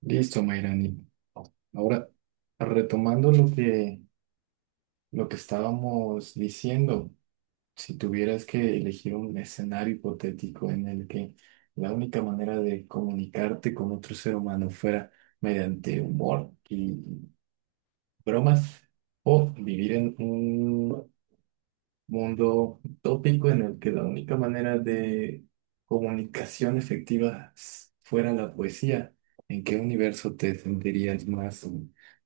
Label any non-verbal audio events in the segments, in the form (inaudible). Listo, Mayrani. Ahora, retomando lo que estábamos diciendo, si tuvieras que elegir un escenario hipotético en el que la única manera de comunicarte con otro ser humano fuera mediante humor y bromas, o vivir en un mundo utópico en el que la única manera de comunicación efectiva fuera la poesía, ¿en qué universo te sentirías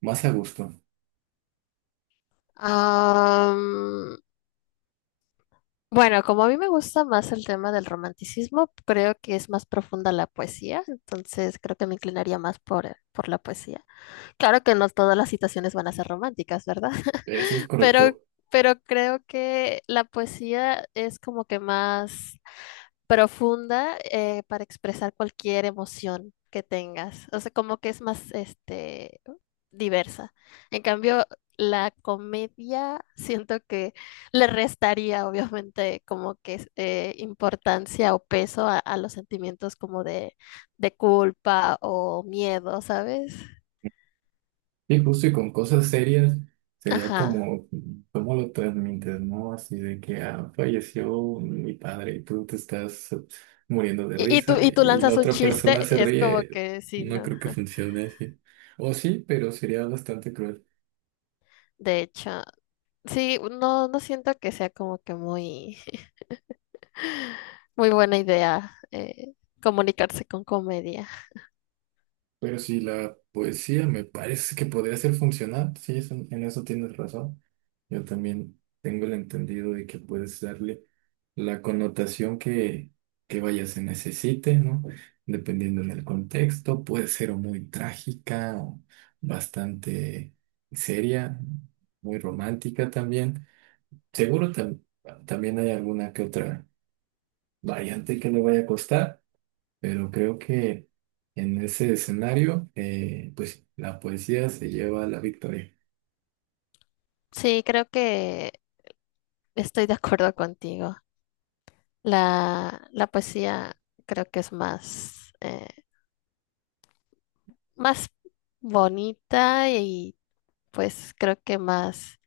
más a gusto? Am, bueno, como a mí me gusta más el tema del romanticismo, creo que es más profunda la poesía, entonces creo que me inclinaría más por la poesía. Claro que no todas las situaciones van a ser románticas, ¿verdad? Eso es (laughs) Pero, correcto. pero creo que la poesía es como que más profunda para expresar cualquier emoción que tengas. O sea, como que es más diversa. En cambio, la comedia siento que le restaría obviamente como que importancia o peso a los sentimientos como de culpa o miedo, ¿sabes? Y justo y con cosas serias sería Ajá. como, ¿cómo lo transmites, no? Así de que ah, falleció mi padre y tú te estás muriendo de Y, y tú, risa y tú y la lanzas un otra persona chiste, se es como ríe. que sí, No ¿no? creo que funcione así. O sí, pero sería bastante cruel. De hecho, sí, no, no siento que sea como que muy buena idea comunicarse con comedia. Pero si la poesía me parece que podría ser funcional, sí, es en eso tienes razón. Yo también tengo el entendido de que puedes darle la connotación que vaya se necesite, ¿no? Dependiendo del contexto, puede ser o muy trágica o bastante seria, muy romántica también. Seguro tam- También hay alguna que otra variante que le vaya a costar. Pero creo que en ese escenario, pues la poesía se lleva la victoria. Sí, creo que estoy de acuerdo contigo. La poesía creo que es más, más bonita y pues creo que más...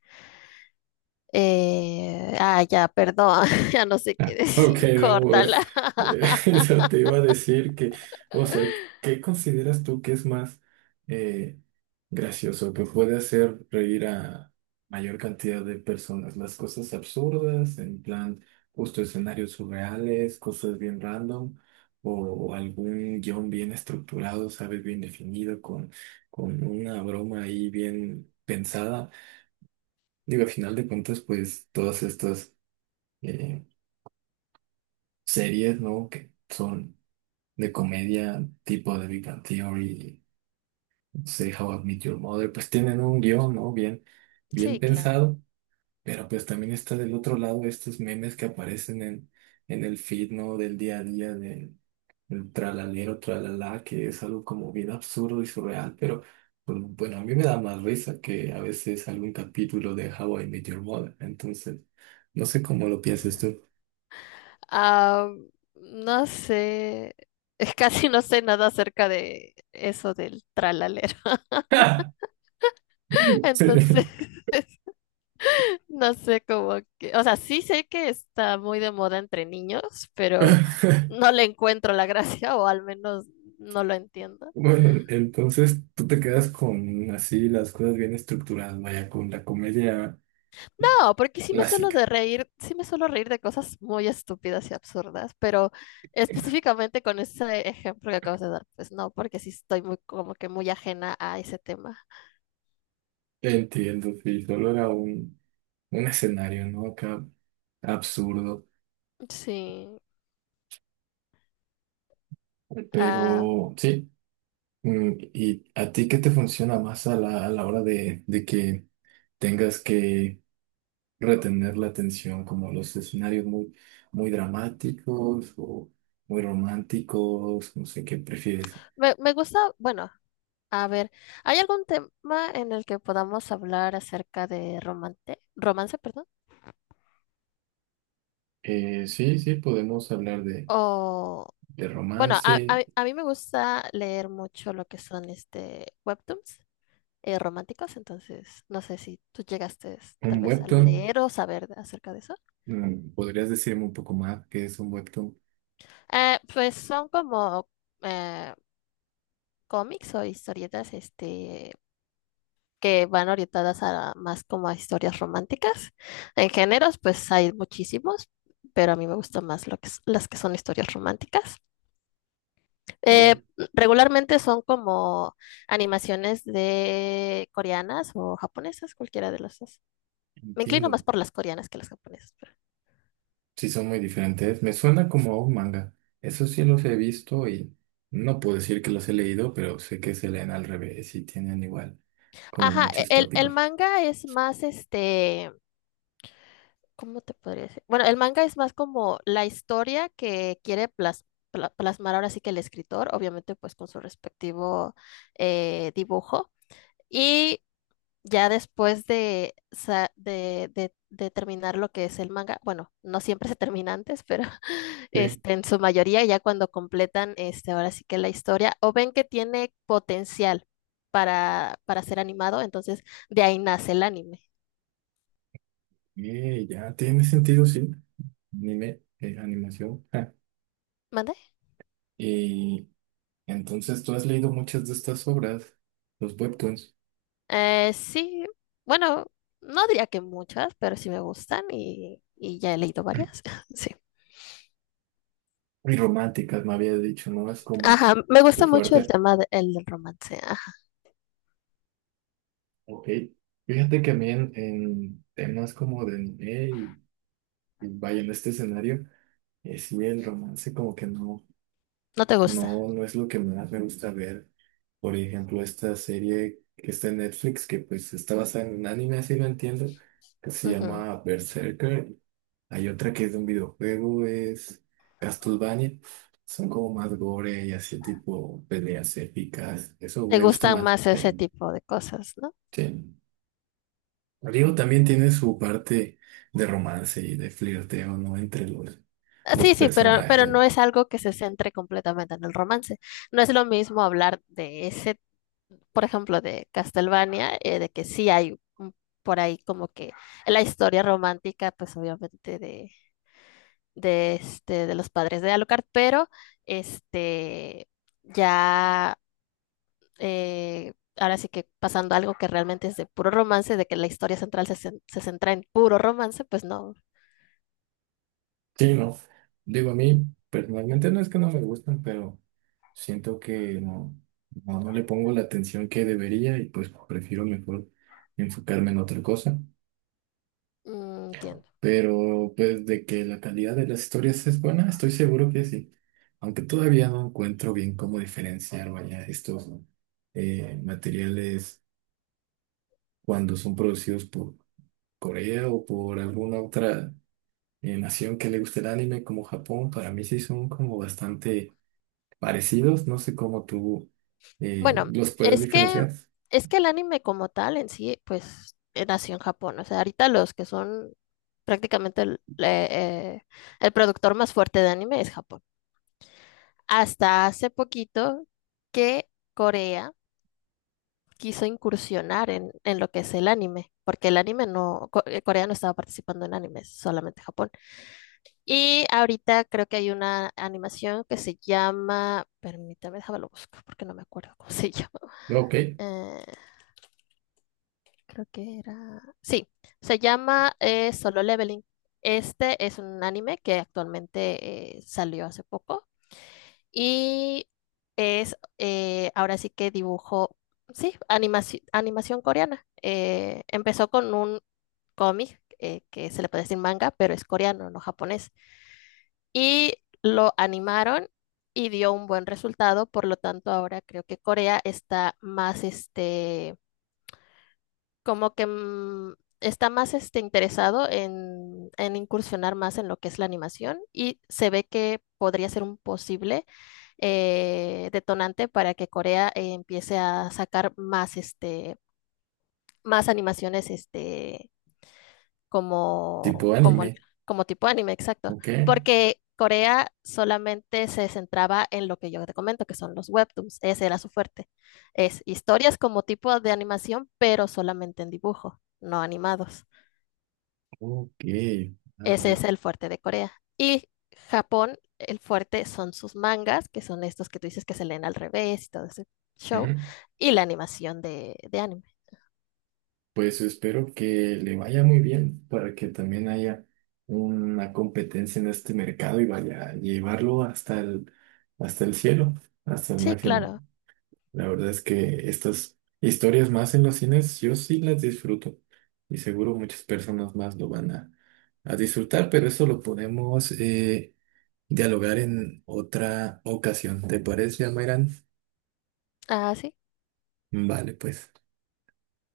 ya, perdón, (laughs) ya no sé qué Ok, decir, no, amor. córtala. (laughs) Eso te iba a decir que, o sea, ¿qué consideras tú que es más eh, gracioso, que puede hacer reír a mayor cantidad de personas? Las cosas absurdas, en plan, justo escenarios surreales, cosas bien random, o algún guión bien estructurado, ¿sabes? Bien definido, con una broma ahí bien pensada. Digo, al final de cuentas, pues todas estas... eh, series, ¿no? Que son de comedia, tipo de Big Bang Theory, no sé, How I Met Your Mother, pues tienen un guión, ¿no? Bien Sí, claro. pensado, pero pues también está del otro lado estos memes que aparecen en el feed, ¿no? Del día a día, del tralalero, tralala, que es algo como bien absurdo y surreal, pero pues, bueno, a mí me da más risa que a veces algún capítulo de How I Met Your Mother, entonces, no sé cómo lo piensas tú. Ah, no sé, es casi no sé nada acerca de eso del tralalero. (laughs) (laughs) Sí. Entonces, (laughs) no sé cómo que, o sea, sí sé que está muy de moda entre niños, pero (laughs) no le encuentro la gracia o al menos no lo entiendo. Bueno, entonces tú te quedas con así las cosas bien estructuradas, vaya, con la comedia No, porque sí me suelo de clásica. reír, sí me suelo reír de cosas muy estúpidas y absurdas, pero específicamente con ese ejemplo que acabas de dar, pues no, porque sí estoy muy como que muy ajena a ese tema. Entiendo, sí, solo era un escenario, ¿no? Acá absurdo, Sí, ah, pero sí. ¿Y a ti qué te funciona más a a la hora de que tengas que retener la atención, como los escenarios muy dramáticos o muy románticos? No sé qué prefieres. me gusta, bueno, a ver, ¿hay algún tema en el que podamos hablar acerca de romance, perdón? Sí, sí, podemos hablar O, de bueno, romance, a mí me gusta leer mucho lo que son webtoons románticos, entonces no sé si tú llegaste tal un vez a webtoon. leer o acerca de eso. ¿Podrías decirme un poco más qué es un webtoon? Pues son como eh, cómics o historietas que van orientadas a más como a historias románticas. En géneros, pues hay muchísimos, pero a mí me gustan más lo que, las que son historias románticas. Eh, Eh, regularmente son como animaciones de coreanas o japonesas, cualquiera de las dos. Me inclino entiendo. más por las coreanas que las japonesas. Pero Sí, son muy diferentes. Me suena como a un manga. Eso sí los he visto y no puedo decir que los he leído, pero sé que se leen al revés y tienen igual como Ajá, e- muchos el, el tópicos. manga es más ¿cómo te podría decir? Bueno, el manga es más como la historia que quiere plasmar ahora sí que el escritor, obviamente pues con su respectivo dibujo. Y ya después de, sa- de terminar lo que es el manga, bueno, no siempre se termina antes, pero (laughs) Sí. En su mayoría ya cuando completan ahora sí que la historia o ven que tiene potencial para ser animado, entonces de ahí nace el anime. Ya tiene sentido, sí. Anime, animación. Ja. ¿Mande? Y entonces tú has leído muchas de estas obras, los webtoons. Sí, bueno, no diría que muchas, pero sí me gustan y ya he leído varias. (laughs) Sí. Y románticas, me había dicho, ¿no? Es como Ajá, me tu gusta mucho el fuerte. tema de- el del romance. Ajá. Ok. Fíjate que a mí en temas como de anime y vaya en este escenario, sí, el romance como que no, ¿No te gusta? no, no es lo que más me gusta ver. Por ejemplo, esta serie que está en Netflix, que pues está basada en un anime, así lo entiendo, que se Ujú. llama Berserker. Hay otra que es de un videojuego, es Castlevania. Son como más gore y así tipo peleas épicas. Eso Te me gusta gustan más. más Sí. ese tipo de cosas, ¿no? Sí. Digo, también tiene su parte de romance y de flirteo, ¿no? Entre Ah, los sí, sí, pero personajes. no es algo que se centre completamente en el romance. No es lo mismo hablar de ese, por ejemplo, de Castlevania, de que sí hay por ahí como que la historia romántica, pues obviamente de de los padres de Alucard, pero este ya ahora sí que pasando a algo que realmente es de puro romance, de que la historia central se centra en puro romance, pues no. Sí, no. Digo, a mí personalmente no es que no me gustan, pero siento que no, no le pongo la atención que debería y pues prefiero mejor enfocarme en otra cosa. Mm, entiendo. Pero pues de que la calidad de las historias es buena, estoy seguro que sí. Aunque todavía no encuentro bien cómo diferenciar, vaya, estos materiales cuando son producidos por Corea o por alguna otra nación que le guste el anime como Japón, para mí sí son como bastante parecidos. No sé cómo tú Bueno, los puedes es que diferenciar. es que el anime como tal en sí, pues nació en Japón. O sea, ahorita los que son prácticamente eh, el productor más fuerte de anime es Japón. Hasta hace poquito que Corea quiso incursionar en lo que es el anime, porque el anime no, Corea no estaba participando en animes, solamente Japón. Y ahorita creo que hay una animación que se llama, permítame, déjame lo busco porque no me acuerdo cómo se (laughs) llama. Ok, Eh, Creo que era... Sí, se llama Solo Leveling. Este es un anime que actualmente salió hace poco y es ahora sí que dibujo, sí, animación coreana. Empezó con un cómic que se le puede decir manga, pero es coreano, no japonés. Y lo animaron y dio un buen resultado, por lo tanto ahora creo que Corea está más como que está más interesado en incursionar más en lo que es la animación y se ve que podría ser un posible detonante para que Corea empiece a sacar más, más animaciones tipo como, anime. como tipo anime, exacto. Ok, Porque Corea solamente se centraba en lo que yo te comento, que son los webtoons. Ese era su fuerte. Es historias como tipo de animación, pero solamente en dibujo, no animados. ok. Ah, Ese bueno. es el fuerte de Corea. Y Japón, el fuerte son sus mangas, que son estos que tú dices que se leen al revés y todo ese show, Ujú. y la animación de anime. Pues espero que le vaya muy bien para que también haya una competencia en este mercado y vaya a llevarlo hasta hasta el cielo, hasta el Sí, máximo. claro. La verdad es que estas historias más en los cines yo sí las disfruto y seguro muchas personas más lo van a disfrutar, pero eso lo podemos dialogar en otra ocasión. ¿Te parece, Amairán? Ah, sí. Vale, pues.